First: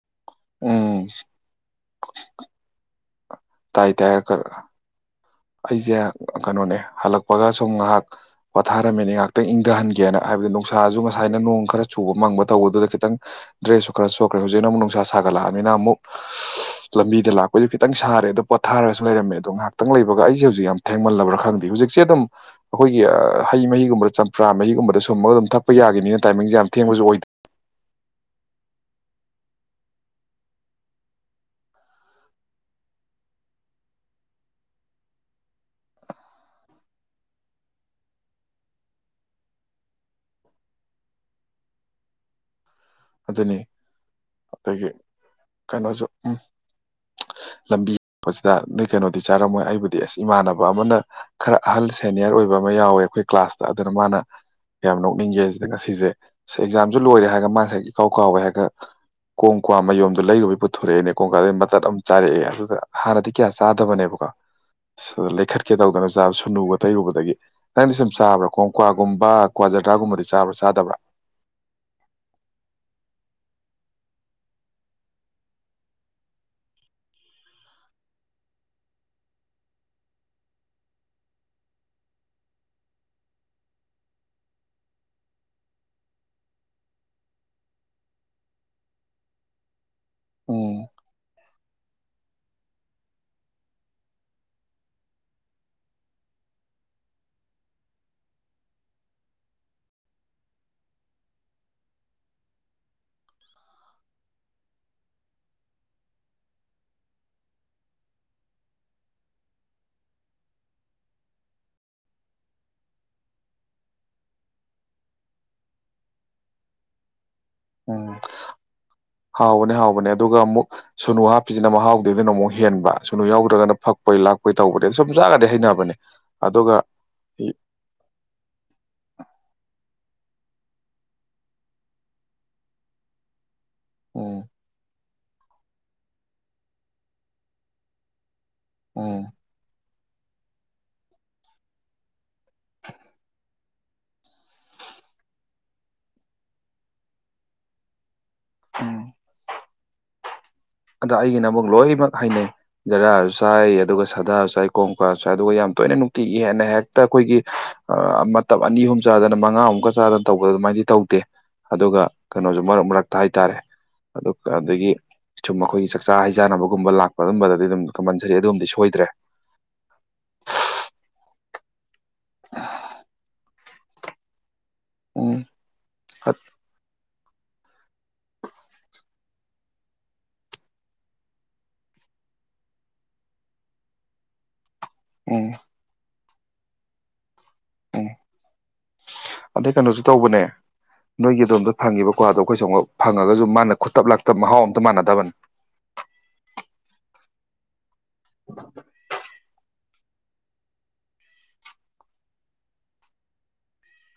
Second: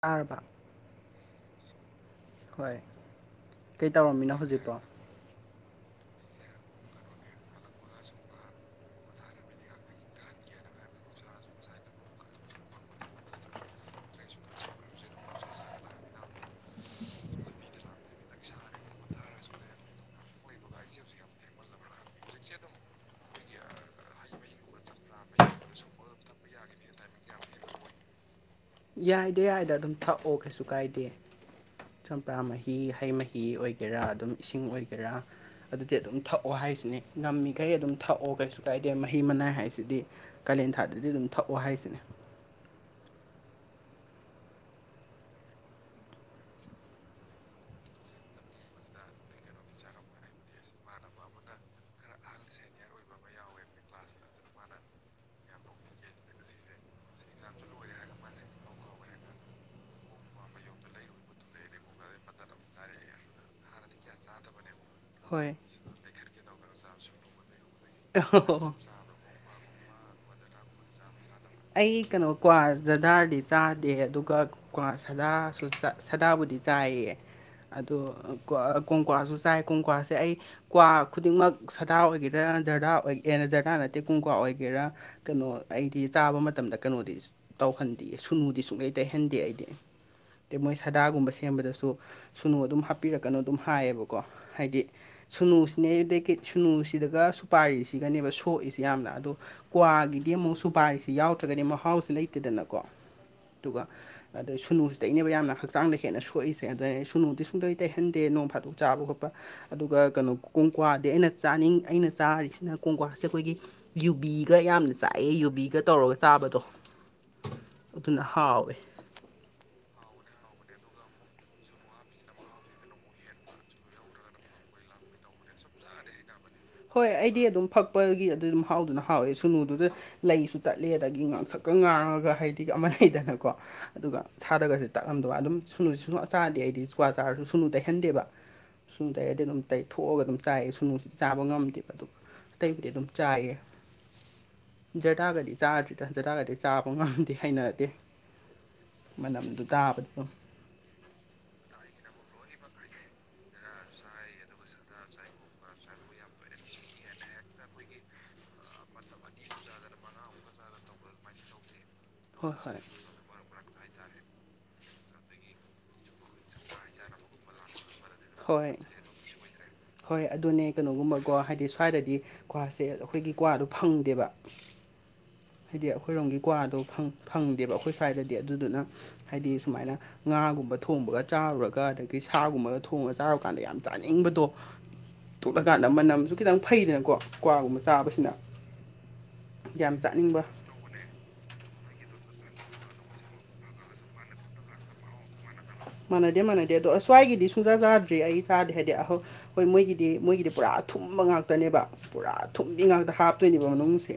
ꯇꯥꯔꯕ ꯎꯝ ꯍꯣꯏ ꯀꯩ ꯇꯥꯏ ꯇꯥꯏ ꯇꯧꯔꯝꯃꯤꯅꯣ ꯍꯧꯖꯤꯛ ꯑꯩꯁꯦ ꯀꯩꯅꯣꯅꯦ ꯍꯜꯂꯛꯄꯒ ꯁꯨꯝ ꯉꯥꯏꯍꯥꯛ ꯄꯣꯊꯥꯔꯝꯃꯤꯅꯦ ꯉꯥꯏꯍꯥꯛꯇꯪꯊꯍꯟꯒꯦꯅ ꯍꯥꯏꯕꯗꯤ ꯅꯨꯡꯁꯥꯁꯨ ꯉꯁꯥꯏꯅ ꯅꯣꯡ ꯈꯔ ꯆꯨꯕ ꯃꯪꯕ ꯇꯧꯕꯗꯨꯗ ꯈꯤꯇꯪ ꯗ꯭ꯔꯦꯁꯁꯨ ꯈꯔ ꯁꯨꯈ꯭ꯔꯦ ꯍꯧꯖꯤꯛꯅ ꯑꯃꯨꯛ ꯅꯨꯡꯁꯥ ꯁꯥꯒꯠꯂꯛꯑꯕꯅꯤꯅ ꯑꯃꯨꯛ ꯂꯝꯕꯤꯗ ꯂꯥꯛꯄꯁꯨ ꯈꯤꯇꯪ ꯁꯥꯔꯦ ꯄꯣꯊꯥꯔꯁꯨ ꯂꯩꯔꯝꯃꯦ ꯑꯗꯣ ꯉꯥꯏꯍꯥꯛꯇꯪ ꯂꯩꯕꯒ ꯑꯩꯁꯦ ꯍꯧꯖꯤꯛ ꯌꯥꯝ ꯊꯦꯡꯃꯜꯂꯕ꯭ꯔꯥ ꯈꯪꯗꯦ ꯍꯧꯖꯤꯛꯁꯦ ꯑꯗꯨꯝ ꯑꯩꯈꯣꯏꯒꯤ ꯍꯩ ꯃꯍꯤꯒꯨꯝꯕꯗ ꯆꯝꯄꯥ ꯃꯍꯤꯒꯨꯝꯕꯗ ꯁꯨꯝꯃꯒ ꯑꯗꯨꯝ ꯊꯛꯄ ꯌꯥꯒꯤꯅꯤꯅ ꯇꯥꯏꯃꯤꯡꯁꯦ ꯌꯥꯝ ꯊꯦꯡꯕꯁꯨ ꯑꯣꯏꯗꯦ ꯌꯥꯏꯗ ꯌꯥꯏꯗ ꯑꯗꯨꯝ ꯊꯛꯑꯣ ꯀꯩꯁꯨ ꯀꯥꯏꯗꯦ ꯆꯝꯄ꯭ꯔꯥ ꯃꯍꯤ ꯍꯩ ꯃꯍꯤ ꯑꯣꯏꯒꯦꯔꯥ ꯑꯗꯨꯝ ꯏꯁꯤꯡ ꯑꯣꯏꯒꯦꯔꯥ ꯑꯗꯨꯗꯤ ꯑꯗꯨꯝ ꯊꯛꯑꯣ ꯍꯥꯏꯁꯤꯅꯤ ꯉꯝꯃꯤꯈꯩ ꯑꯗꯨꯝ ꯊꯛꯑꯣ ꯀꯩꯁꯨ ꯀꯥꯏꯗꯦ ꯃꯍꯤ ꯃꯅꯥꯏ ꯍꯥꯏꯁꯤꯗꯤ ꯀꯥꯂꯦꯟꯊꯥꯗꯗꯤ ꯑꯗꯨꯝ ꯊꯛꯑꯣ ꯍꯥꯏꯁꯤꯅꯦ ꯑꯗꯨꯅꯤ ꯑꯗꯒꯤ ꯀꯩꯅꯣꯁꯨ ꯎꯝ [inaudible] ꯂꯝꯕꯤ [unintelligible] ꯅꯣꯏ ꯀꯩꯅꯣꯗꯤ ꯆꯥꯔꯝꯃꯣꯏ ꯑꯩꯕꯨꯗꯤ ꯑꯁ ꯏꯃꯥꯟꯅꯕ ꯑꯃꯅ ꯈꯔ ꯑꯍꯜ ꯁꯦꯅꯤꯌꯔ ꯑꯣꯏꯕ ꯑꯃ ꯌꯥꯎꯋꯦ ꯑꯩꯈꯣꯏ ꯀ꯭ꯂꯥꯁꯇ ꯑꯗꯨꯅ ꯃꯥꯅ ꯌꯥꯝ ꯅꯣꯛꯅꯤꯡꯒꯦꯖꯤꯗ ꯉꯁꯤꯁꯦ ꯑꯦꯛꯖꯥꯝꯁꯨ ꯂꯣꯏꯔꯦ ꯍꯥꯏꯔꯒ ꯃꯥ ꯍꯥꯏꯖꯦ ꯏꯀꯥꯎ ꯀꯥꯎꯋꯦ ꯍꯥꯏꯔꯒ ꯀꯣꯡ ꯀ꯭ꯋꯥ ꯃꯌꯨꯝꯗꯨꯣ ꯂꯩꯔꯨꯕꯩ ꯄꯨꯊꯣꯔꯛꯑꯦꯅꯦ ꯀꯣꯡꯀꯥꯗꯩ ꯃꯇꯠ ꯑꯃ ꯆꯥꯔꯛꯑꯦ ꯑꯗꯨꯒ ꯍꯥꯟꯅꯗꯤ ꯀꯌꯥ ꯆꯥꯗꯕꯅꯦꯕ [unintelligible] ꯂꯩꯈꯠꯀꯦ ꯇꯧꯗꯅ ꯆꯥꯁꯜꯂꯨꯕꯥꯗꯒꯤ ꯁꯨꯅꯨ ꯇꯩꯔꯨꯕꯗꯒꯤ ꯅꯪꯗꯤ ꯁꯨꯝ ꯆꯥꯕ꯭ꯔꯥ ꯀꯣꯡ ꯑꯣ ꯒꯨꯝꯕ ꯀ꯭ꯋꯥ ꯖꯥ꯭ꯔꯥꯒꯨꯝꯕꯗꯤ ꯆꯥꯕ꯭ꯔꯥ ꯆꯥꯗꯕ꯭ꯔꯥ ꯑꯩ ꯀꯩꯅꯣ ꯀ꯭ꯋꯥ ꯖꯗꯥꯔꯗꯤ ꯆꯥꯗꯦ ꯑꯗꯨꯒ ꯀꯋꯥ ꯁꯥꯗꯥꯁꯨ ꯁꯥꯗꯥꯕꯨꯗꯤ ꯆꯥꯏꯌꯦ ꯑꯗꯨꯗ ꯀꯣꯡꯀ꯭ꯋꯥꯁꯨ ꯆꯥꯏ ꯀꯣꯡꯀ꯭ꯋꯥꯁꯦ ꯑꯩ ꯀ꯭ꯋꯥ ꯈꯨꯗꯤꯡꯃꯛ ꯁꯥꯗꯥ ꯑꯣꯏꯒꯦꯔꯥ ꯖꯔꯗꯥꯅ ꯖꯔꯗꯥ ꯅꯠꯇꯦ ꯀ꯭ꯋꯣꯝ ꯀ꯭ꯋꯥ ꯑꯣꯏꯒꯦꯔꯥ ꯀꯩꯅꯣ ꯑꯩ [unintelligible] ꯆꯥꯕ ꯃꯇꯝꯗ ꯀꯩꯅꯣꯗꯤ ꯇꯧꯍꯟꯗꯦ ꯁꯨꯅꯨꯗꯤ ꯁꯨꯡꯂꯩ ꯇꯩꯍꯟꯗꯦ ꯑꯩꯗꯤ ꯑꯗꯩꯩ ꯎꯝ ꯃꯣꯏ ꯁꯥꯗꯥꯒꯨꯝꯕ ꯁꯦꯝꯕꯗꯁꯨ ꯁꯨꯅꯨ ꯑꯗꯨꯝ ꯍꯥꯞꯄꯤꯔꯛꯀꯅꯨ ꯑꯗꯨꯝ ꯍꯥꯏꯌꯦꯕꯀꯣ ꯍꯥꯏꯗꯤ ꯁꯨꯅꯨꯁꯤꯅꯦ ꯑꯗꯩꯩ ꯀꯩ ꯁꯨꯅꯨꯁꯤꯗꯒ ꯁꯨꯄꯥꯏꯔꯤꯁꯤꯒꯅꯦꯕ ꯁꯣꯛꯏꯁꯤ ꯌꯥꯝꯅ ꯑꯗꯣ ꯀ꯭ꯋꯥꯒꯤꯗꯤ ꯑꯃꯨꯛ ꯁꯨꯄꯥꯔꯤꯁꯤ ꯌꯥꯎꯗ꯭ꯔꯒꯗꯤ ꯃꯍꯥꯎꯁꯤ ꯂꯩꯇꯦꯗꯅꯀꯣ ꯑꯗꯨꯒ ꯑꯗ ꯁꯨꯅꯨꯁꯤꯗꯩꯅꯦꯕ ꯌꯥꯝꯅ ꯍꯛꯆꯥꯡꯗ ꯍꯦꯟꯅ ꯁꯣꯛꯏꯁꯦ ꯑꯗꯩ ꯁꯨꯅꯨꯗꯤ ꯁꯨꯡꯇꯩ ꯇꯩꯍꯟꯗꯦ ꯅꯣꯡ ꯐꯥꯗꯣꯛ ꯆꯥꯕ ꯈꯣꯠꯄ ꯑꯗꯨꯒ ꯀꯩꯅꯣ ꯀꯣꯡꯀ꯭ꯋꯥꯗꯤ ꯑꯩꯅ ꯆꯥꯅꯤꯡ ꯑꯩꯅ ꯆꯥꯔꯤꯁꯤꯅ ꯀꯣꯡꯀ꯭ꯋꯥꯁꯦ ꯑꯩꯈꯣꯏꯒꯤ ꯌꯨꯕꯤꯒ ꯌꯥꯝꯅ ꯆꯥꯛꯌꯦ ꯌꯨꯕꯤꯒ ꯇꯧꯔꯒ ꯆꯥꯕꯗꯣ ꯎꯝ ꯑꯗꯨꯅ ꯍꯥꯎꯋꯦ ꯍꯥꯎꯕꯅꯦ ꯍꯥꯎꯕꯅꯦ ꯑꯗꯨꯒ ꯑꯃꯨꯛ ꯁꯨꯅꯨ ꯍꯥꯞꯄꯤꯁꯤꯅ ꯃꯍꯥꯎꯗ ꯑꯗꯨꯅ ꯑꯃꯨꯛ ꯍꯦꯟꯕ ꯁꯨꯅꯨ ꯌꯥꯎꯗ꯭ꯔꯒꯅ ꯐꯛꯄꯣꯏ ꯂꯥꯛꯄꯣꯏ ꯇꯧꯕꯗꯤ ꯁꯨꯝ ꯆꯥꯒꯔꯥꯗꯤ ꯍꯩꯅꯕꯅꯦ ꯑꯗꯨꯒ ꯍꯣꯏ ꯑꯩꯗꯤ ꯑꯗꯨꯝ ꯐꯛꯄꯒꯤ ꯑꯗꯨ ꯑꯗꯨꯝ ꯍꯥꯎꯗꯨꯅ ꯍꯥꯎꯋꯦ ꯁꯨꯅꯨꯗꯨꯗ ꯂꯩꯁꯨ ꯇꯠꯂꯦ ꯑꯗꯒꯤ ꯉꯥꯡꯁꯛꯀ ꯉꯥꯡꯉꯒ ꯍꯥꯏꯗꯤ ꯑꯃ ꯂꯩꯗꯅꯀꯣ ꯑꯗꯨꯒ ꯎꯝ ꯁꯥꯗꯒꯁꯦ ꯇꯥꯛꯂꯝꯗ ꯑꯗꯨꯝ ꯁꯨꯅꯨ ꯁ ꯆꯥꯔꯗꯗꯤ ꯑꯩꯗꯤ ꯀ꯭ꯋꯥ ꯆꯥꯔꯁꯨ ꯁꯨꯅꯨ ꯇꯩꯍꯟꯗꯦꯕ ꯁꯨꯅꯨ ꯎꯝ ꯇꯩꯔꯗꯤ ꯑꯗꯨꯝ ꯇꯩ ꯊꯣꯛꯑꯒ ꯑꯗꯨꯝ ꯆꯥꯏꯑ ꯁꯨꯅꯨꯁꯤ ꯆꯥ ꯇꯧꯕ ꯉꯝꯗꯦꯕ ꯑꯗꯨ ꯑꯇꯩꯕꯨꯗꯤ ꯑꯗꯨꯝ ꯆꯥꯏꯌꯦ ꯖꯔꯒꯗꯤ ꯆꯥꯗꯦꯗ ꯖꯔꯒꯗꯤ ꯆꯥꯗꯧ ꯃꯥꯟꯗꯦ ꯍꯩꯅꯗꯦ ꯃꯅꯝꯗꯨ ꯇꯥꯕꯗ ꯑꯗꯣ ꯑꯩꯒꯤꯅ ꯑꯃꯨꯛ ꯂꯣꯏꯅꯃꯛ ꯍꯩꯅꯩ ꯖꯔꯗꯥꯔꯁꯨ ꯆꯥꯏ ꯑꯗꯨꯒ ꯁꯥꯗꯥꯁꯨ ꯆꯥꯏ ꯀꯣꯝ ꯀ꯭ꯋꯥꯁꯨ ꯑꯗꯨꯒ ꯌꯥꯝ ꯇꯣꯏꯅ ꯅꯨꯡꯇꯤꯒꯤ ꯍꯦꯟꯅ ꯍꯦꯛꯇ ꯑꯩꯈꯣꯏꯒꯤ ꯃꯇꯞ ꯑꯅꯤ ꯑꯍꯨꯝ ꯆꯥꯗꯅ ꯃꯉꯥꯃꯨꯛꯀ ꯆꯥꯗꯅ ꯇꯧꯕꯗ ꯑꯗꯨꯃꯥꯏꯅꯗꯤ ꯇꯧꯗꯦ ꯑꯗꯨꯒ ꯍꯣꯏ ꯀꯩꯅꯣꯁꯨ ꯍꯣꯏ ꯃꯔꯛ ꯃꯔꯛꯇ ꯍꯥꯏꯇꯥꯔꯦ ꯑꯗꯨ ꯑꯗꯒꯤ ꯁꯨꯝ ꯑꯩꯈꯣꯏꯒꯤ ꯆꯥꯛꯆꯥ ꯍꯩꯖꯥꯟꯅꯕꯒꯨꯝꯕ ꯂꯥꯛꯄ ꯑꯗꯨꯝꯕꯗꯗꯤ ꯑꯗꯨꯝ ꯀꯝꯄꯜꯁꯔꯤ ꯑꯗꯨꯝꯗꯤ ꯍꯣꯏ ꯁꯣꯏꯗ꯭ꯔꯦ ꯍꯣꯏ ꯑꯗꯨꯅꯦ ꯀꯩꯅꯣꯒꯨꯝꯕꯀꯣ ꯍꯥꯏꯗꯤ ꯁꯋꯥꯏꯗꯗꯤ ꯀ꯭꯭ꯋꯥꯁꯦ ꯑꯩꯈꯣꯏꯒꯤ ꯀ꯭ꯋꯥꯗꯣ ꯐꯪꯗꯦꯕ ꯎꯝ ꯍꯥꯏꯗꯤ ꯑꯩꯈꯣꯏꯔꯣꯝꯒꯤ ꯀ꯭ꯋꯥꯗꯣ ꯐꯪꯗꯦꯕ ꯑꯩꯈꯣꯏ ꯁ꯭ꯋꯥꯏꯗꯗꯤ ꯑꯗꯨꯗꯨꯅ ꯍꯥꯏꯗꯤ ꯁꯨꯃꯥꯏꯅ ꯉꯥꯒꯨꯝꯕ ꯊꯣꯡꯕꯒ ꯆꯥꯔꯨꯔꯒ ꯑꯗꯒꯤ ꯁꯥꯒꯨꯝꯕꯒ ꯊꯣꯡꯉꯒ ꯆꯥꯔꯨꯀꯥꯟꯗ ꯌꯥꯝ ꯆꯥꯅꯤꯡꯕꯗꯣ ꯎꯝ ꯇꯣꯛꯂꯀꯥꯟꯗ ꯃꯅꯝꯁꯨ ꯈꯤꯇꯪ ꯐꯩꯗꯅꯀꯣ ꯀ꯭ꯋꯥꯒꯨꯝꯕ ꯑꯣ ꯆꯥꯕꯁꯤꯅ ꯑꯗꯩ ꯌꯥꯝ ꯀꯩꯅꯣꯁꯨ ꯆꯥꯏ ꯇꯧꯕꯅꯦ ꯅꯣꯏꯒꯤ ꯑꯗꯣꯝꯗ ꯐꯪꯉꯤꯕ ꯀ꯭ꯋꯥꯗꯣ ꯑꯩꯈꯣꯏ ꯁꯣꯝꯗ ꯐꯪꯉꯒꯁꯨ ꯃꯥꯅ ꯈꯨꯠꯇꯞ ꯂꯥꯛꯇꯕ ꯃꯍꯥꯎ ꯑꯝꯇ ꯃꯥꯟꯅꯗꯕꯅꯤ ꯃꯥꯟꯅꯗꯦ ꯃꯥꯟꯅꯗꯦ ꯑꯗꯣ ꯁꯋꯥꯏꯒꯤꯗꯤ ꯁꯨꯡꯁꯥ ꯆꯥꯗ꯭ꯔꯤ ꯑꯩ ꯆꯥꯗꯦ ꯍꯥꯏꯗꯤ ꯑ [unintelligible] ꯍꯣꯏ ꯃꯣꯏꯒꯤꯗꯤ ꯃꯣꯏꯒꯤꯗꯤ ꯄꯨꯔꯥ ꯑꯊꯨꯝꯕꯤ ꯉꯥꯛꯇꯅꯦꯕ ꯄꯨꯔꯥ ꯊꯨꯝꯕꯤ ꯉꯥꯛꯇ ꯍꯥꯞꯇꯣꯏꯅꯦꯕ ꯃꯅꯨꯡꯁꯦ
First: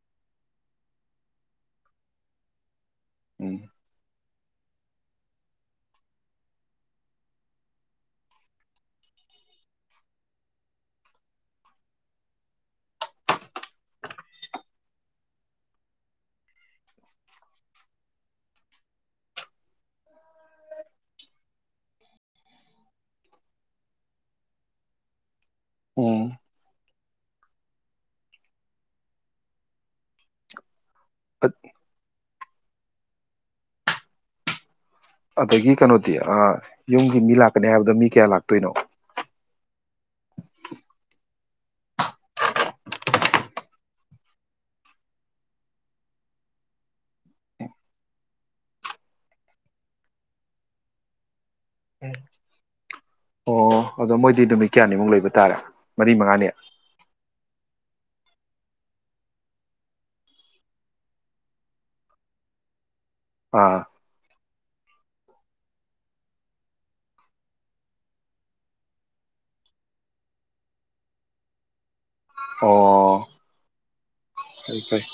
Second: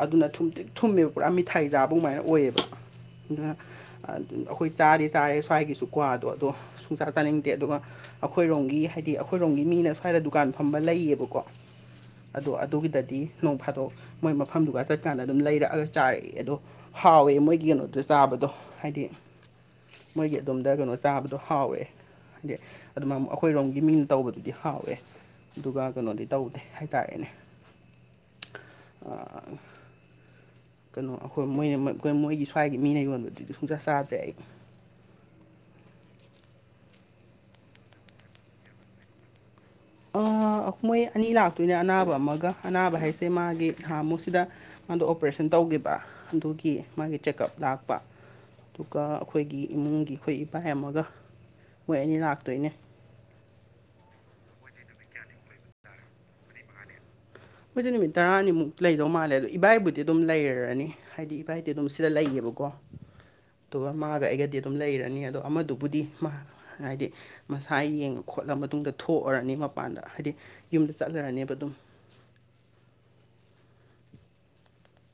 ꯑꯗꯨꯅ ꯊꯨꯝꯇꯤꯛ ꯊꯨꯝꯃꯦꯕ ꯄꯨꯔꯥ ꯃꯤꯊꯥꯏ ꯆꯥꯕꯒꯃꯥꯏꯅ ꯑꯣꯏꯌꯦꯕ ꯎꯝ ꯑꯗꯨ ꯑꯩꯈꯣꯏ ꯆꯥꯗꯤ ꯆꯥꯔꯦ ꯁ꯭ꯋꯥꯏꯒꯤꯁꯨ ꯀ꯭ꯋꯥꯗꯣ ꯑꯗꯣ ꯁꯨꯡꯆꯥꯥ ꯆꯥꯅꯤꯡꯗꯦ ꯑꯗꯨꯒ ꯑꯩꯈꯣꯏꯔꯣꯝꯒꯤ ꯍꯥꯏꯗꯤ ꯑꯩꯈꯣꯏꯔꯣꯝꯒꯤ ꯃꯤꯅ ꯁ꯭ꯋꯥꯏꯗ ꯗꯨꯀꯥꯟ ꯐꯝꯕ ꯂꯩꯌꯦꯕꯀꯣ ꯑꯗꯣ ꯑꯗꯨꯒꯤꯗꯗꯤ ꯅꯣꯡ ꯐꯥꯗꯣꯛ ꯃꯣꯏ ꯃꯐꯝꯗꯨꯒ ꯆꯠꯀꯥꯟꯗ ꯑꯗꯨꯝ ꯂꯩꯔꯛꯑꯒ ꯆꯥꯔꯛꯑꯦ ꯑꯗꯣ ꯍꯥꯎꯋꯦ ꯃꯣꯏꯒꯤ ꯀꯩꯅꯣꯗꯣ ꯆꯥꯕꯗꯣ ꯍꯥꯏꯗꯤ ꯃꯣꯏꯒꯤ ꯑꯗ ꯗ ꯀꯩꯅꯣ ꯆꯥꯕꯗꯣ ꯍꯥꯎꯋꯦ ꯍꯥꯏꯗꯤ ꯑꯗꯨꯃꯥꯏ ꯑꯩꯈꯣꯏꯔꯣꯝꯒꯤ ꯃꯤꯡꯅ ꯇꯧꯕꯗꯨꯗꯤ ꯍꯥꯎꯋꯦ ꯑꯗꯨꯒ ꯀꯩꯅꯣꯗꯤ ꯎꯝ ꯇꯧꯗꯦ ꯍꯥꯏꯇꯥꯔꯦꯅꯦ ꯀꯩꯅꯣ ꯑꯩꯈꯣꯏ ꯃꯣꯏ ꯃꯣꯏꯒꯤ ꯁ꯭ꯋꯥꯏꯒꯤ ꯃꯤꯅ ꯌꯣꯟꯕꯗꯨꯗꯤ ꯁꯨꯡꯆꯥ ꯆꯥꯗ꯭ꯔꯦ ꯑꯩ ꯑꯗꯒꯤ ꯀꯩꯅꯣꯗꯤ ꯌꯨꯝꯒꯤ ꯃꯤ ꯂꯥꯛꯀꯅꯤ ꯍꯥꯏꯕꯗꯣ ꯃꯤ ꯀꯌꯥ ꯂꯥꯛꯇꯣꯏꯅꯣ ꯑꯃꯥ ꯃꯣꯏ ꯑꯅꯤ ꯂꯥꯛꯇꯣꯏꯅꯦ ꯑꯅꯥꯕ ꯑꯃꯒ ꯑꯅꯥꯕ ꯍꯥꯏꯁꯦ ꯃꯥꯒꯤ ꯅꯍꯥꯃꯨꯛꯁꯤꯗ ꯃꯥꯗꯣ ꯑꯣꯄꯔꯦꯁꯟ ꯇꯧꯈꯤꯕ ꯑꯗꯨꯒꯤ ꯃꯥꯒꯤ ꯆꯦꯛꯑꯞ ꯂꯥꯛꯄ ꯑꯗꯨꯒ ꯑꯩꯈꯣꯏꯒꯤ ꯏꯃꯨꯡꯒꯤ ꯑꯩꯈꯣꯏ ꯏꯕꯥꯏ ꯑꯃꯒ ꯃꯣꯏ ꯑꯅꯤ ꯂꯥꯛꯇꯣꯏꯅꯦ ꯑꯣ ꯑꯗꯣ ꯃꯣꯏꯗꯤ ꯅꯨꯃꯤꯠ ꯀꯌꯥꯅꯤꯃꯨꯛ ꯂꯩꯕ ꯇꯥꯔꯦ ꯃꯔꯤ ꯃꯉꯥꯅꯤ ꯃꯣꯏꯁꯦ ꯅꯨꯃꯤꯠ ꯇꯔꯥꯅꯤꯃꯨꯛ ꯂꯩꯗꯧ ꯃꯥꯜꯂꯦ ꯑꯗꯣ ꯏꯕꯥꯏꯕꯨꯗꯤ ꯑꯗꯨꯝ ꯂꯩꯔꯅꯤ ꯍꯥꯏꯗꯤ ꯏꯕꯥꯏꯗꯤ ꯑꯗꯨꯝ ꯁꯤꯗ ꯂꯩꯌꯦꯕꯀꯣ ꯑꯥ ꯃꯥꯒ ꯑꯩꯒꯗꯤ ꯑꯗꯨꯝ ꯂꯩꯔꯅꯤ ꯑꯗꯣ ꯑꯃꯗꯨꯕꯨꯗꯤ ꯃꯥ ꯍꯥꯏꯗꯤ ꯃꯁꯥ ꯌꯦꯡꯉ ꯈꯣꯠꯂ ꯃꯇꯨꯡꯗ ꯊꯣꯛꯑꯔꯅꯤ ꯃꯄꯥꯟꯗ ꯍꯥꯏꯗꯤ ꯌꯨꯝꯗ ꯆꯠꯂꯔꯅꯦꯕ ꯑꯗꯨꯝ ꯑꯣ ꯐꯩ ꯐꯩ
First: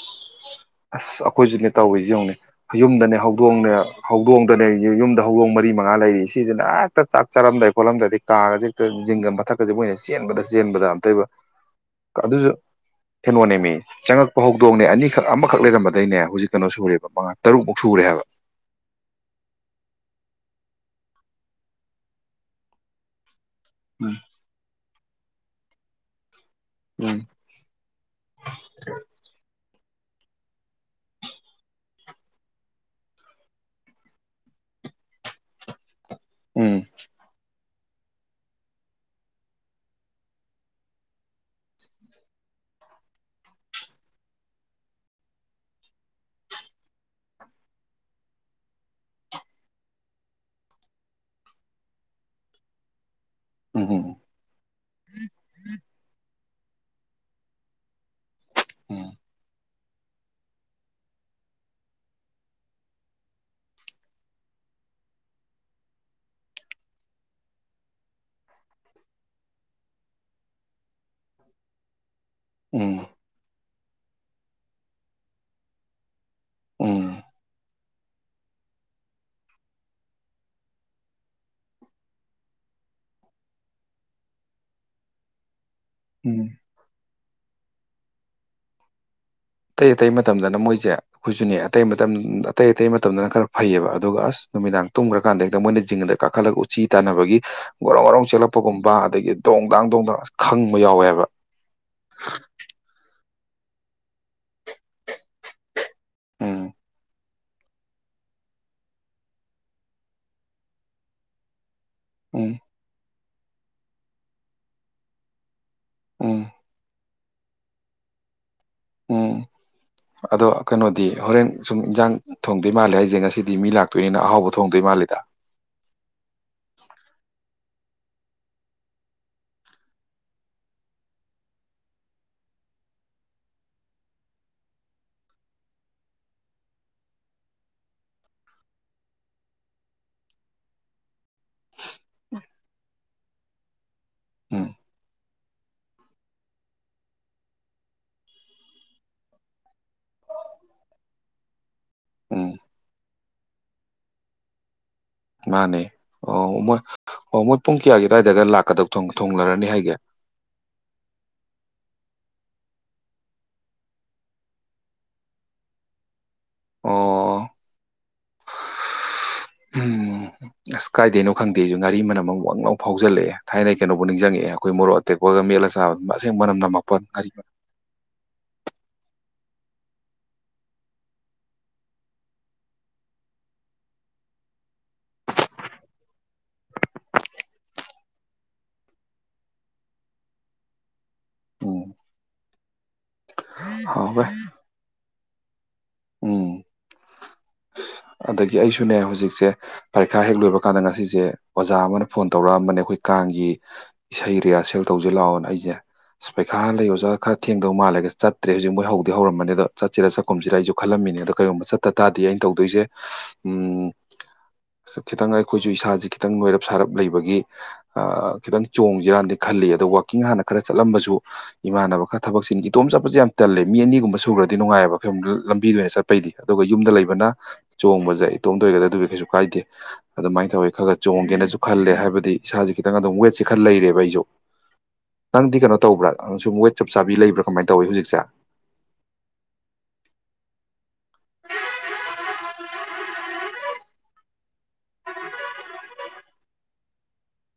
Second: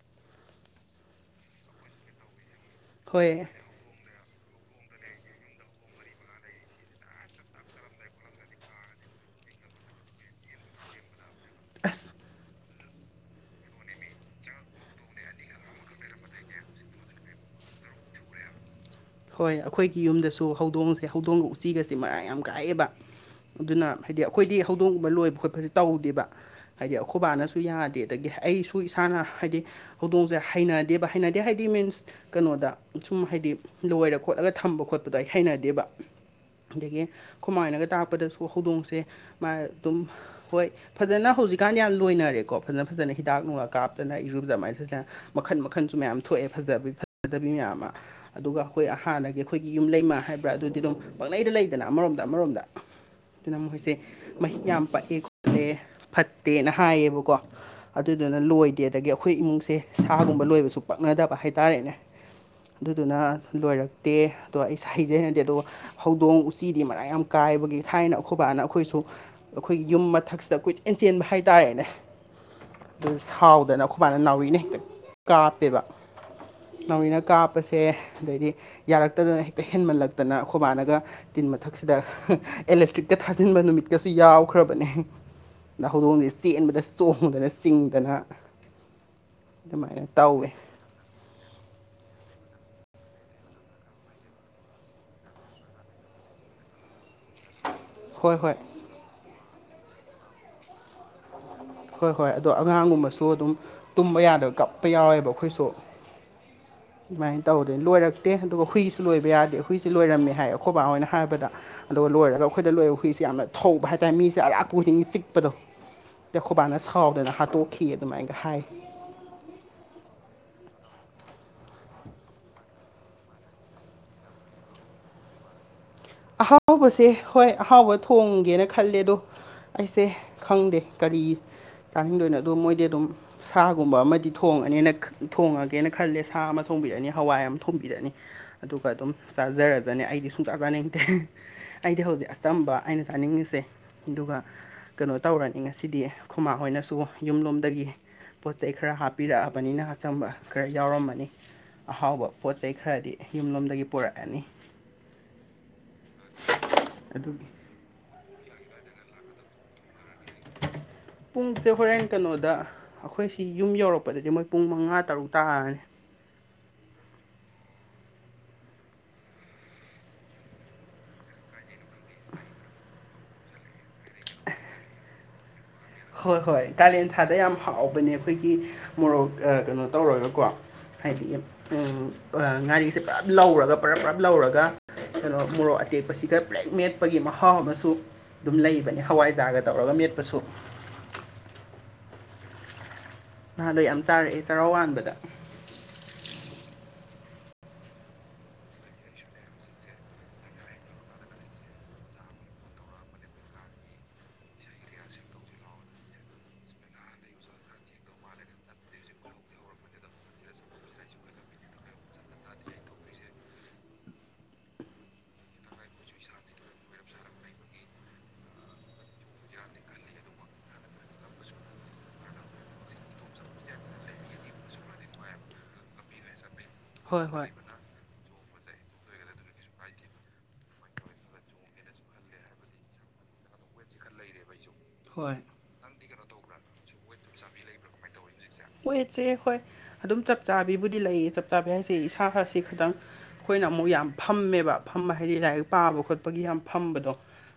ꯑꯁ ꯑꯩꯈꯣꯏꯁꯨꯅꯦ ꯇꯧꯋꯤꯖꯦ ꯌꯦꯡꯉꯨꯅꯦ ꯌꯨꯝꯗꯅꯦ ꯍꯣꯏ ꯍꯧꯗꯣꯡꯅꯦ ꯍꯧꯗꯣꯡꯗꯅꯦ ꯌꯨꯝꯗ ꯍꯧꯗꯣꯡ ꯃꯔꯤ ꯃꯉꯥ ꯂꯩꯔꯤ ꯁꯤꯁꯤꯅ ꯍꯦꯛꯇ ꯆꯥꯛ ꯆꯥꯔꯝꯗꯥꯏ ꯈꯣꯠꯂꯝꯗꯏꯗꯤ ꯀꯥꯒꯁ ꯍꯦꯛꯇ ꯖꯤꯡꯒꯥ ꯃꯊꯛꯀꯁꯦ ꯃꯣꯏꯅ ꯆꯦꯟꯕꯗ ꯆꯦꯟꯕꯗ ꯑꯝꯇ ꯑꯣꯏꯕ ꯑꯁ ꯑꯗꯨꯁꯨ ꯀꯩꯅꯣꯅꯦꯃꯤ ꯆꯪꯉꯛꯄ ꯍꯧꯗꯣꯡꯅꯦ ꯑꯅꯤꯈꯛ ꯑꯃꯈꯛ ꯂꯩꯔꯝꯕꯗꯩꯅꯦ ꯍꯧꯖꯤꯛ ꯀꯩꯅꯣ ꯁꯨꯔꯦꯕ ꯃꯉꯥ ꯇꯔꯨꯛꯃꯨꯛ ꯁꯨꯔꯦ ꯍꯥꯏꯕ ꯍꯣꯏ ꯑꯩꯈꯣꯏꯒꯤ ꯌꯨꯝꯗꯁꯨ ꯍꯧꯗꯣꯡꯁꯦ ꯍꯧꯗꯣꯡꯒ ꯎꯆꯤꯒꯁꯦ ꯃꯔꯥꯡ ꯌꯥꯝ ꯀꯥꯏꯑꯦꯕ ꯑꯗꯨꯅ ꯎꯝ ꯍꯥꯏꯗꯤ ꯑꯩꯈꯣꯏꯗꯤ ꯍꯧꯗꯣꯡꯒꯨꯝꯕ ꯂꯣꯏꯕ ꯈꯣꯠꯄꯁ ꯇꯧꯗꯦꯕ ꯍꯥꯏꯗꯤ ꯑꯩꯈꯣꯏꯕꯥꯅꯁꯨ ꯁꯨ ꯌꯥꯗꯦ ꯑꯗꯒꯤ ꯑꯩꯁꯨ ꯏꯁꯥꯅ ꯍꯥꯏꯗꯤ ꯍꯧꯗꯣꯡꯁꯦ ꯍꯩꯅꯗꯦꯕ ꯍꯩꯅꯗꯦ ꯍꯥꯏꯗꯤ ꯃꯤꯟꯁ ꯀꯩꯅꯣꯗ ꯁꯨꯝ ꯍꯥꯏꯗꯤ ꯂꯣꯏꯔ ꯈꯣꯠꯂꯒ ꯊꯝꯕ ꯈꯣꯠꯄꯗꯣ ꯑꯩ ꯍꯩꯅꯗꯦꯕ ꯎꯝ ꯑꯗꯒꯤ ꯈꯨꯃꯥꯏꯅꯒ ꯇꯥꯛꯄꯗꯁꯨ ꯍꯧꯗꯣꯡꯁꯦ ꯃꯥ ꯑꯗꯨꯝ ꯍꯣꯏ ꯐꯖꯅ ꯍꯧꯖꯤꯛꯀꯥꯟ ꯌꯥꯝ ꯂꯣꯏꯅꯔꯦꯀꯣ ꯐꯖꯅ ꯐꯖꯅ ꯍꯤꯗꯥꯛ ꯅꯨꯡꯉꯥ ꯀꯥꯞꯇꯅ ꯏꯔꯨꯗꯃꯥꯏꯅ ꯐꯖꯅ ꯃꯈꯟ ꯃꯈꯟꯁꯨ ꯃꯌꯥꯝ ꯊꯣꯛꯑꯦ ꯐꯖꯕꯤ ꯐꯖꯗꯕꯤ ꯃꯌꯥꯝ ꯑꯃ ꯑꯗꯨꯒ ꯑꯩꯈꯣꯏ ꯍꯥꯟꯅꯒꯤ ꯑꯩꯈꯣꯏꯒꯤ ꯌꯨꯝ ꯂꯩꯃ ꯍꯥꯏꯕ꯭ꯔꯥ ꯑꯗꯨꯗꯤ ꯑꯗꯨꯝ ꯄꯪꯪꯂꯩꯗ ꯂꯩꯗꯅ ꯑꯃꯔꯣꯝꯗ ꯑꯃꯔꯣꯝꯗ ꯑꯗꯨꯅ ꯎꯝ ꯃꯈꯣꯏꯁꯦ ꯎꯝ ꯃꯍꯤꯛ ꯌꯥꯝ ꯄꯛꯑꯦ ꯈꯣꯠꯂꯦ ꯐꯠꯇꯦꯅ ꯍꯥꯏꯌꯦꯕꯀꯣ ꯑꯗꯨꯗꯨꯅ ꯂꯣꯏꯗꯦ ꯎꯝ ꯑꯗꯒꯤ ꯑꯩꯈꯣꯏ ꯏꯃꯨꯡꯁꯦ ꯁꯥꯒꯨꯝꯕ ꯂꯣꯏꯕꯁꯨ ꯄꯛꯅꯗꯕ ꯍꯥꯏꯇꯥꯔꯦꯅꯦ ꯑꯗꯨꯅ ꯂꯣꯏꯔꯛꯇꯦ ꯑꯗꯣ ꯑꯩꯁ ꯍꯩꯅꯗꯦ ꯑꯗꯨꯒꯗ ꯍꯧꯗꯣꯡ ꯎꯆꯤꯗꯤ ꯃꯔꯥꯡ ꯌꯥꯝ ꯀꯥꯏꯕꯒꯤ ꯊꯥꯏꯅ ꯑꯩꯈꯣꯏꯕꯥꯅ ꯑꯩꯈꯣꯏꯁꯨ ꯑꯩꯈꯣꯏꯒꯤ ꯌꯨꯝ ꯃꯊꯛꯁꯤꯗ ꯀꯣꯏꯆꯦꯟ ꯆꯦꯟꯕ ꯍꯥꯏꯇꯥꯔꯦꯅꯦ ꯎꯝ ꯑꯗꯨ ꯁꯥꯎꯗꯅ ꯑꯩꯈꯣꯏ ꯃꯥꯅ ꯅꯥꯎꯔꯤꯅ ꯍꯦꯛꯇ ꯀꯥꯞꯄꯦꯕ ꯅꯥꯎꯔꯤꯅ ꯎꯝ ꯀꯥꯞꯄ ꯄꯁꯦ ꯑꯗꯩꯗꯤ ꯌꯥꯔꯛꯇꯗꯅ ꯍꯦꯛꯇ ꯍꯦꯟꯃꯜꯂꯛꯇꯅ ꯑꯩꯈꯣꯏꯕꯥꯅꯒ ꯇꯤꯟ ꯃꯊꯛꯁꯤꯗ ꯑꯦꯂꯦꯛꯇ꯭ꯔꯤꯛꯇ ꯊꯥꯖꯤꯟꯕ ꯅꯨꯃꯤꯠꯀꯁꯨ ꯌꯥꯎꯈ꯭ꯔꯕꯅꯦ ꯍꯧꯗꯣꯡꯁꯦ ꯎꯝ ꯆꯦꯟꯕꯗ ꯆꯣꯡꯗꯅ ꯆꯤꯡꯗꯅ ꯑꯇꯩ ꯑꯗꯨꯃꯥꯏꯅ ꯑꯇꯩ ꯇꯧꯋꯦ ꯃꯇꯝꯗꯅ ꯃꯣꯏꯁꯦ ꯑꯩꯈꯣꯏꯁꯨꯅꯦ ꯑꯇꯩ ꯃꯇꯝ ꯑꯇꯩ ꯑꯇꯩ ꯃꯇꯝꯗꯅ ꯈꯔ ꯐꯩꯑꯕ ꯑꯗꯨꯒ ꯑꯁ ꯅꯨꯃꯤꯗꯥꯡ ꯇꯨꯡꯈ꯭ꯔ ꯑꯗꯨ ꯀꯟꯗꯥ ꯃꯣꯌꯅ ꯖꯤꯡ ꯒꯗ ꯀꯈꯠꯂꯒꯥ ꯆ ꯇꯥꯟꯅꯕꯒꯤ ꯉꯔꯧ ꯉꯔꯧ ꯍꯣꯏ ꯍꯣꯏ ꯆꯦꯜꯂꯛꯄꯒꯨꯝꯕ ꯑꯗꯒꯤ ꯗꯣꯡꯗꯥꯥꯡ ꯗꯣꯡꯗ ꯑꯁ ꯈꯪꯕ ꯌꯥꯎꯋꯦꯕ ꯍꯣꯏ ꯍꯣꯏ ꯑꯗꯣ ꯑꯉꯥꯡꯒꯨꯝꯕꯁꯨ ꯑꯗꯨꯝ ꯇꯨꯝꯕ ꯌꯥꯗꯕ ꯀꯞꯄ ꯌꯥꯎꯋꯦꯕ ꯑꯩꯈꯣꯏꯁꯨ ꯎꯝ ꯑꯗꯨꯨꯃꯥꯏꯅ ꯇꯧꯔꯗꯅꯤ ꯂꯣꯏꯔꯛꯇꯦ ꯑꯗꯨꯒ ꯍꯨꯏꯁꯨ ꯂꯣꯏꯕ ꯌꯥꯗꯦ ꯍꯨꯏꯁꯨ ꯂꯣꯏꯔꯝꯃꯦ ꯍꯥꯏ ꯑꯩꯈꯣꯏꯕꯥ ꯍꯣꯏꯅ ꯍꯥꯏꯕꯗ ꯑꯗꯨꯒ ꯂꯣꯏꯔꯒ ꯎꯝ ꯑꯩꯈꯣꯏꯗ ꯂꯣꯏꯕ ꯍꯨꯏꯁꯦ ꯌꯥꯝꯅ ꯊꯧꯕ ꯍꯥꯏꯇꯥꯔꯦ ꯃꯤꯁꯦ ꯑꯔꯥꯞꯄ ꯈꯨꯗꯤꯡ ꯆꯤꯛꯄꯗꯣ ꯎꯝ ꯗꯈꯣꯕꯥꯅ ꯁꯥꯎꯗꯅ ꯍꯥꯠꯇꯣꯛꯈꯤ ꯑꯗꯨꯃꯥꯏꯒ ꯍꯥꯏ ꯑꯣ ꯑꯗꯣ ꯀꯩꯅꯣꯗꯤ ꯍꯣꯔꯦꯟ ꯁꯨꯝ ꯏꯟꯁꯥꯡ ꯊꯣꯡꯗꯣꯏ ꯃꯥꯜꯂꯦ ꯍꯥꯏꯁꯦ ꯉꯁꯤꯗꯤ ꯃꯤ ꯂꯥꯛꯇꯣꯏꯅꯤꯅ ꯑꯍꯥꯎꯕ ꯊꯣꯡꯗꯣꯏ ꯃꯥꯜꯂꯦꯗ ꯑꯍꯥꯎꯕꯁꯦ ꯍꯣꯏ ꯑꯍꯥꯎꯕ ꯊꯣꯡꯒꯦꯅ ꯈꯜꯂꯦ ꯑꯗꯣ ꯑꯩꯁꯦ ꯈꯪꯗꯦ ꯀꯔꯤ ꯆꯥꯅꯤꯡꯗꯣꯏꯅꯣ ꯑꯗꯨꯣ ꯃꯣꯏꯗꯤ ꯑꯗꯨꯝ ꯁꯥꯒꯨꯝꯕ ꯑꯃꯗꯤ ꯊꯣꯡꯉꯅꯤꯅ ꯊꯣꯡꯉꯒꯦꯅ ꯈꯜꯂꯦ ꯁꯥ ꯑꯃ ꯊꯣꯡꯕꯤꯔꯅꯤ ꯍꯋꯥꯏ ꯑꯃ ꯊꯣꯡꯝꯕꯤꯔꯅꯤ ꯑꯗꯨꯒ ꯑꯗꯨꯝ ꯆꯥꯖꯔꯖꯅꯦ ꯑꯩꯗꯤ ꯁꯨꯡ ꯆꯥ ꯆꯥꯅꯤꯡ ꯑꯩꯗꯤ ꯍꯧꯖꯤꯛ ꯑꯆꯝꯕ ꯑꯩꯅ ꯆꯥꯅꯤꯡꯉꯤꯁꯦ ꯑꯗꯨꯒ ꯎꯝ ꯀꯩꯅꯣ ꯇꯧꯔꯅꯤ ꯉꯁꯤꯗꯤ ꯈꯨꯃꯥꯡ ꯍꯣꯏꯅꯁꯨ ꯌꯨꯝꯂꯣꯝꯗꯒꯤ ꯄꯣꯠ ꯆꯩ ꯈꯔ ꯍꯥꯞꯄꯤꯔꯛꯑꯕꯅꯤꯅ ꯑꯆꯪꯝꯕ ꯈꯔ ꯌꯥꯎꯔꯝꯃꯅꯤ ꯑꯍꯥꯎꯕ ꯎꯝ ꯄꯣꯠ ꯆꯩꯩ ꯈꯔꯗꯤ ꯌꯨꯝꯂꯣꯝꯗꯒꯤ ꯄꯨꯔꯛꯑꯅꯤ ꯃꯥꯅꯦ ꯑꯣ ꯃꯣꯏ ꯑꯣ ꯑꯗꯨꯒꯤ ꯃꯣꯏ ꯄꯨꯡ ꯀꯌꯥꯒꯤ ꯑꯗꯨꯋꯥꯏꯗꯒ ꯂꯥꯛꯀꯗꯧ ꯊꯣꯡꯂꯔꯅꯤ ꯍꯥꯏꯒꯦ ꯄꯨꯡꯁꯦ ꯍꯣꯔꯦꯟ ꯀꯩꯅꯣꯗ ꯑꯩꯈꯣꯏꯁꯤ ꯌꯨꯝ ꯌꯧꯔꯛꯄꯗꯗꯤ ꯃꯣꯏ ꯄꯨꯡ ꯃꯉꯥ ꯇꯔꯨꯛ ꯇꯥꯔꯅꯤ ꯑꯣ ꯎ ꯀꯥꯏꯗꯦꯅꯣ ꯈꯪꯗꯦꯁꯨ ꯉꯔꯤ ꯃꯅꯝꯨꯪꯥꯎꯖꯜꯂꯑꯦ ꯊꯥꯏꯅ ꯀꯩꯅꯕꯨ ꯅꯤꯡꯁꯤꯡꯉꯛꯑꯦꯈꯣꯏꯣꯔꯠ ꯇꯦꯛꯀꯣꯠꯇ ꯃꯦꯠꯂꯒ ꯆꯥꯕ ꯑꯗꯨ ꯑꯁꯦꯡ ꯍꯣꯏ ꯃꯅꯝ ꯍꯣꯏ ꯅꯥꯃꯛꯄ꫰ ꯀꯥꯂꯦꯟ ꯊꯥꯗ ꯋꯥꯠꯅꯦ ꯌꯥꯝ ꯍꯥꯎꯕꯅꯦ ꯑꯩꯈꯣꯏꯒꯤ ꯃꯣꯔꯣꯛ ꯀꯩꯅꯣ ꯇꯧꯔꯒꯀꯣ ꯍꯥꯏꯗꯤ ꯉꯥꯔꯤꯁꯦ ꯄꯨꯔꯞ ꯂꯧꯔꯒ ꯄꯨꯔꯞ ꯄꯨꯔꯞ ꯂꯧꯔꯒ ꯀꯩꯅꯣ ꯃꯣꯔꯣꯛ ꯑꯇꯦꯛꯄꯁꯤꯗ ꯄꯨ꯭ꯂꯦꯛ ꯃꯦꯠꯄꯒꯤ ꯃꯍꯥꯎ ꯑꯃꯁꯨ ꯑꯗꯨꯝ ꯂꯩꯕꯅꯦ ꯍꯋꯥꯏꯖꯥꯒ ꯇꯧꯔꯒ ꯃꯦꯠꯄꯁꯨ ꯎꯝ ꯅꯍꯥꯟꯋꯥ ꯌꯥꯝ ꯍꯥꯎꯋꯦ ꯆꯥꯔꯛꯑꯦ ꯆꯔꯥ ꯋꯥꯥꯟꯕꯗ ꯎꯝ ꯑꯗꯒꯤ ꯑꯩꯁꯨꯅꯦ ꯍꯧꯖꯤꯛꯁꯦ ꯄꯔꯤꯈꯥ ꯍꯦꯛ ꯂꯣꯏꯕ ꯀꯥꯟꯗ ꯉꯁꯤꯁꯦ ꯑꯣꯖꯥ ꯑꯃꯅ ꯐꯣꯟ ꯇꯧꯔꯛꯑꯝꯕꯅꯦ ꯑꯩꯈꯣꯏ ꯀꯥꯡꯒꯤ ꯏꯁꯩ ꯔꯤꯍꯔꯁꯦꯜ ꯇꯧꯁꯤ ꯂꯥꯛꯑꯣꯅꯦ ꯑꯩꯁꯦ ꯑ ꯄꯩꯈꯥ ꯂꯩꯌ ꯑꯣꯖꯥ ꯈꯔ ꯊꯦꯡꯗꯧ ꯃꯥꯜꯂꯦꯒ ꯆꯠꯇ꯭ꯔꯦ ꯍꯧꯖꯤꯛ ꯃꯣꯏ ꯍꯧꯗꯤ ꯍꯧꯔꯝꯕꯅꯦꯗꯣ ꯆꯠꯁꯤꯔ ꯆꯠꯄ ꯀꯨꯝꯁꯤꯗ ꯑꯩꯁꯨ ꯈꯜꯂꯝꯃꯤꯅꯦ ꯑꯣ ꯀꯩꯒꯨꯝꯕ ꯆꯠꯇꯥꯗꯗꯤ ꯑꯩꯅ ꯇꯗꯣꯏꯁꯦ ꯎꯝ ꯈꯤꯇꯪ ꯑꯩꯈꯣꯏꯁꯨ ꯏꯁꯥꯁꯦ ꯈꯤꯇꯪ ꯅꯣꯏꯔꯞ ꯁꯥꯔꯞ ꯂꯩꯕꯒꯤ ꯈꯤꯇꯪ ꯆꯣꯡꯁꯤꯔꯥꯟꯗꯤ ꯈꯜꯂꯤ ꯑꯗꯣ ꯋꯥꯛꯀꯤꯡ ꯍꯥꯟꯅ ꯈꯔ ꯆꯠꯂꯝꯕꯁꯨ ꯏꯃꯥꯟꯅꯕ ꯈꯔ ꯊꯕꯛꯁꯤ ꯏꯇꯣꯝ ꯆꯠꯄꯁꯦ ꯌꯥꯝ ꯇꯜꯂꯦ ꯃꯤ ꯑꯅꯤꯒꯨꯝꯕ ꯁꯨꯈ꯭ꯔꯗꯤ ꯅꯨꯡꯉꯥꯏꯕꯨꯝ ꯂꯝꯕꯤꯗ ꯑꯣꯏꯅ ꯆꯠꯄꯩꯗꯤ ꯑꯗꯨꯒ ꯌꯨꯝꯗ ꯍꯣꯏ ꯂꯩꯕꯅ ꯍꯣꯏ ꯆꯣꯡꯕꯁꯦ ꯏꯇꯣꯝꯗ ꯑꯣꯏꯒꯗ ꯑꯗꯨꯗꯤ ꯀꯩꯁꯨ ꯀꯥꯏꯗꯦ ꯑꯗꯨꯃꯥꯏꯅ ꯇꯧꯋꯤ ꯈꯔ ꯈꯔ ꯆꯣꯡꯒꯦꯅꯁꯨ ꯈꯜꯂꯦ ꯍꯥꯏꯕꯗꯤ ꯏꯁꯥꯁꯦ ꯈꯤꯇꯪ ꯑꯗꯨꯝ ꯋꯦꯠꯁꯦ ꯈꯔ ꯂꯩꯔꯦꯕ ꯑꯩꯁꯨ ꯍꯣꯏ ꯅꯪꯗꯤ ꯀꯩꯅꯣ ꯇꯧꯕ꯭ꯔꯥ ꯅꯪ ꯁꯨꯝ ꯋꯦꯠ ꯆꯞ ꯆꯥꯕꯤ ꯂꯩꯕ꯭ꯔꯥ ꯀꯃꯥꯏꯅ ꯇꯧꯋꯤ ꯍꯧꯖꯤꯛꯁꯦ ꯦꯠꯁꯦ ꯍꯣꯏ ꯑꯗꯨꯝ ꯆꯞ ꯆꯥꯕꯤꯕꯨꯗꯤ ꯂꯩꯌꯦ ꯆꯞ ꯆꯥꯕꯤ ꯍꯥꯏꯁꯦ ꯏꯁꯥꯁꯤ ꯈꯤꯇꯪ ꯑꯩꯈꯣꯏꯅ ꯑꯃꯨꯛ ꯌꯥꯝ ꯐꯝꯃꯦꯕ ꯐꯃ ꯍꯥꯏꯗꯤ ꯂꯥꯏꯔꯤꯛ ꯄꯥꯕ ꯈꯣꯠꯄꯒꯤ ꯌꯥꯝ ꯐꯝꯕꯗꯣ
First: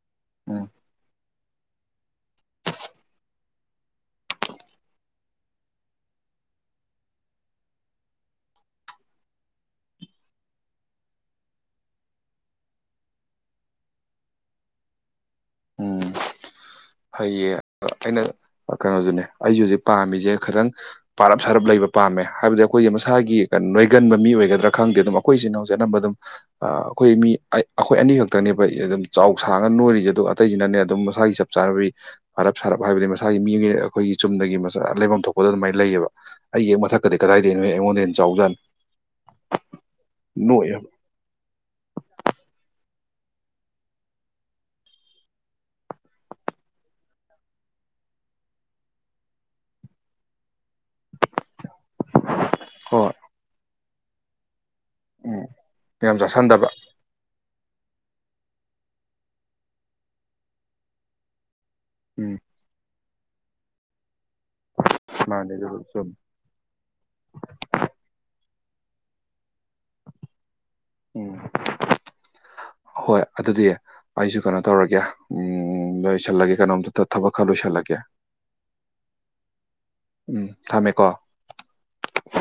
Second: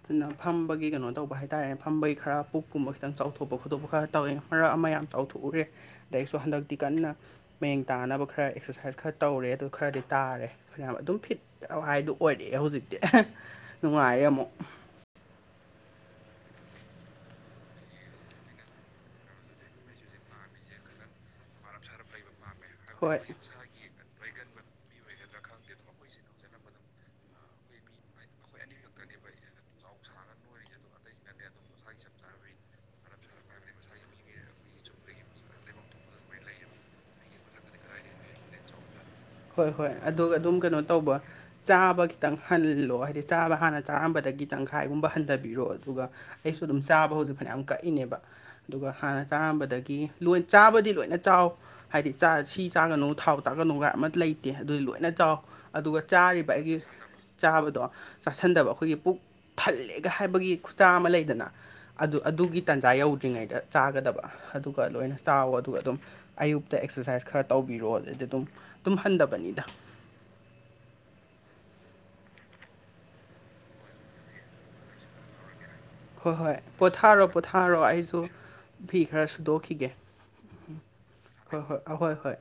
ꯑꯗꯨꯅ ꯎꯝ ꯐꯝꯕꯒꯤ ꯀꯩꯅꯣ ꯇꯧꯕ ꯍꯥꯏꯔꯦ ꯍꯥꯏꯇꯥꯔꯦꯅꯦ ꯐꯝꯕꯒꯤ ꯈꯔ ꯄꯨꯛꯀꯨꯝꯕ ꯈꯤꯇꯪ ꯆꯥꯎꯊꯣꯛꯄ ꯈꯣꯇꯣꯛꯄ ꯈꯔ ꯇꯧꯋꯦ ꯃꯔꯛ ꯑꯃ ꯌꯥꯝ ꯆꯥꯎꯊꯣꯛꯎꯔꯦ ꯑꯗꯒꯤꯁꯨ ꯍꯟꯗꯛꯇꯤ ꯀꯟꯅ ꯃꯌꯦꯡ ꯇꯥꯅꯕ ꯈꯔ ꯑꯦꯛꯁꯔꯁꯥꯏꯁ ꯈꯔ ꯇꯧꯔꯦ ꯑꯗꯨ ꯈꯔꯗꯤ ꯇꯥꯔꯦ ꯐꯅ ꯑꯗꯨꯝ ꯐꯤꯠ ꯍꯥꯏꯗꯨꯣ ꯑꯣꯏꯔꯛꯑꯦ ꯍꯧꯖꯤꯛꯇꯤ ꯅꯨꯡꯉꯥꯏꯔꯦ ꯑꯃꯨꯛ [inaudible] ꯍꯩꯌꯦ ꯑꯩꯅ ꯀꯩꯅꯣꯁꯨꯅꯦ ꯑꯩꯁꯨꯦꯍꯧꯖꯤꯛ ꯄꯥꯝꯃꯤꯁꯦ ꯈꯤꯇꯪ ꯄꯥꯔꯞ ꯁꯥꯔꯞ ꯂꯩꯕ ꯄꯥꯝꯃꯦ ꯍꯥꯏꯕꯗꯤ ꯑꯩꯈꯣꯏꯒꯤ ꯍꯣꯏ ꯃꯁꯥꯒꯤ ꯀꯩꯅꯣ ꯒꯟꯕ ꯃꯤ ꯑꯣꯏꯒꯗ꯭ꯔꯥ ꯈꯪꯗꯦ ꯑꯗꯨꯝ ꯑꯩꯈꯣꯏꯆꯤꯅꯥꯎꯁꯦ ꯑꯅꯝꯕ ꯑꯗꯨꯝ ꯑ ꯑꯩꯈꯣꯏ ꯃꯤ ꯑꯩꯈꯣꯏ ꯑꯅꯤ ꯈꯛꯇꯅꯦꯕ ꯑꯗꯨꯝ ꯆꯥꯎ ꯁꯥꯡꯉ ꯅꯣꯏꯔꯤꯁꯦ ꯑꯗꯨꯒ ꯑꯇꯩꯁꯤꯅꯅꯦ ꯑꯗꯨꯝ ꯃꯁꯥꯒꯤ ꯆꯞ ꯆꯥꯅꯕꯤ ꯐꯔꯞ ꯁꯥꯔꯞ ꯍꯥꯏꯕꯗꯤ ꯃꯁꯥꯒꯤ ꯃꯤ ꯑꯩꯈꯣꯏꯒꯤ ꯆꯨꯝꯅꯒꯤ ꯃꯁ ꯂꯩꯐꯝ ꯊꯣꯛꯄꯗ ꯑꯗꯨꯃꯥꯏꯅ ꯂꯩꯌꯦꯕ ꯑꯩꯒꯤ ꯃꯊꯛ ꯀꯩ ꯀꯗꯥꯏꯗꯒꯤꯅꯣ ꯑꯩꯉꯣꯟꯗ ꯍ ꯌꯥꯝ ꯆꯥꯎꯖꯥꯠꯅꯤ ꯍꯣꯏ ꯍꯣꯏ ꯑꯗꯨꯒ ꯑꯗꯨꯝ ꯅꯣꯏ ꯀꯩꯅꯣ ꯇꯧꯕ ꯆꯥꯕ ꯈꯤꯇꯪ ꯍꯜꯂꯣ ꯍꯥꯏꯗꯤ ꯆꯥꯕ ꯍꯥꯟꯅ ꯆꯥꯔꯝꯕꯗꯒꯤ ꯇꯪꯈꯥꯏꯒꯨꯝꯕ ꯍꯟꯊꯕꯤꯔꯣ ꯑꯗꯨꯒ ꯑꯩꯁꯨ ꯑꯗꯨꯝ ꯆꯥꯕ ꯍꯧꯖꯤꯛ ꯐꯅꯌꯥꯝ ꯀꯛꯏꯅꯦꯕ ꯑꯗꯨꯒ ꯍꯥꯟꯅ ꯆꯥꯔꯝꯕꯗꯒꯤ ꯂꯣꯏ ꯆꯥꯕꯗꯤ ꯂꯣꯏꯅ ꯆꯥꯎ ꯍꯥꯏꯗꯤ ꯆꯥ ꯁꯤ ꯆꯥꯒꯅꯨ ꯍꯣꯏ ꯊꯥꯎ ꯆꯥꯒꯅꯨꯒꯥꯏ ꯑꯃ ꯂꯩꯇꯦ ꯑꯗꯨꯗꯤ ꯂꯣꯏ ꯐꯅ ꯆꯥꯎ ꯎꯝ ꯑꯗꯨꯒ ꯌꯥꯝ ꯆꯥꯔꯤꯕ ꯆꯥꯁꯟꯗꯕ ꯑꯩꯒꯤ ꯆꯥꯕꯗꯣ ꯆꯥꯁꯟꯗꯕ ꯑꯩꯈꯣꯏꯒꯤ ꯄꯨꯛ ꯊꯜꯂꯦꯒ ꯍꯥꯏꯕꯒꯤ ꯈꯨꯠꯆꯥ ꯑꯃ ꯂꯩꯗꯅ ꯑꯗꯨ ꯎꯝ ꯑꯗꯨꯒꯤ ꯇꯥꯟꯖꯥ ꯌꯧꯗ꯭ꯔꯤꯉꯩꯗ ꯆꯥꯒꯗꯕ ꯑꯗꯨꯒ ꯂꯣꯏꯅ ꯆꯥꯎ ꯃꯥꯅꯦ ꯑꯗꯨꯒ ꯑꯗꯨꯕꯨ ꯑꯗꯨꯝ ꯆꯨꯝꯃꯤ ꯑꯌꯨꯛꯇ ꯑꯦꯛꯁꯔꯁꯥꯏꯁ ꯈꯔ ꯇꯧꯕꯤꯔꯣ ꯑꯗꯨꯗꯗꯤ ꯑꯗꯨꯝ ꯑꯗꯨꯝ ꯍꯟꯗꯕꯅꯤꯗ ꯎꯝ ꯍꯣꯏ ꯑꯗꯨꯗꯤ ꯑꯩꯁꯨ ꯀꯩꯅꯣ ꯇꯧꯔꯒꯦ ꯎꯝ ꯍꯣꯏ ꯍꯣꯏ ꯂꯣꯏꯁꯤꯜꯂꯒꯦ ꯀꯩꯅꯣꯝꯇ ꯄꯣꯊꯥꯔꯣ ꯊꯕꯛ ꯈꯔ ꯄꯣꯊꯥꯔꯣ ꯂꯣꯏꯁꯤꯜꯂꯒꯦ ꯑꯩꯁꯨ ꯐꯤ ꯈꯔ ꯁꯨꯗꯣꯛꯈꯤꯒꯦ ꯎꯝ ꯎ ꯊꯝꯃꯦꯀꯣ ꯍꯣꯏ ꯍꯣꯏ ꯑꯍꯣꯏ ꯍꯣꯏ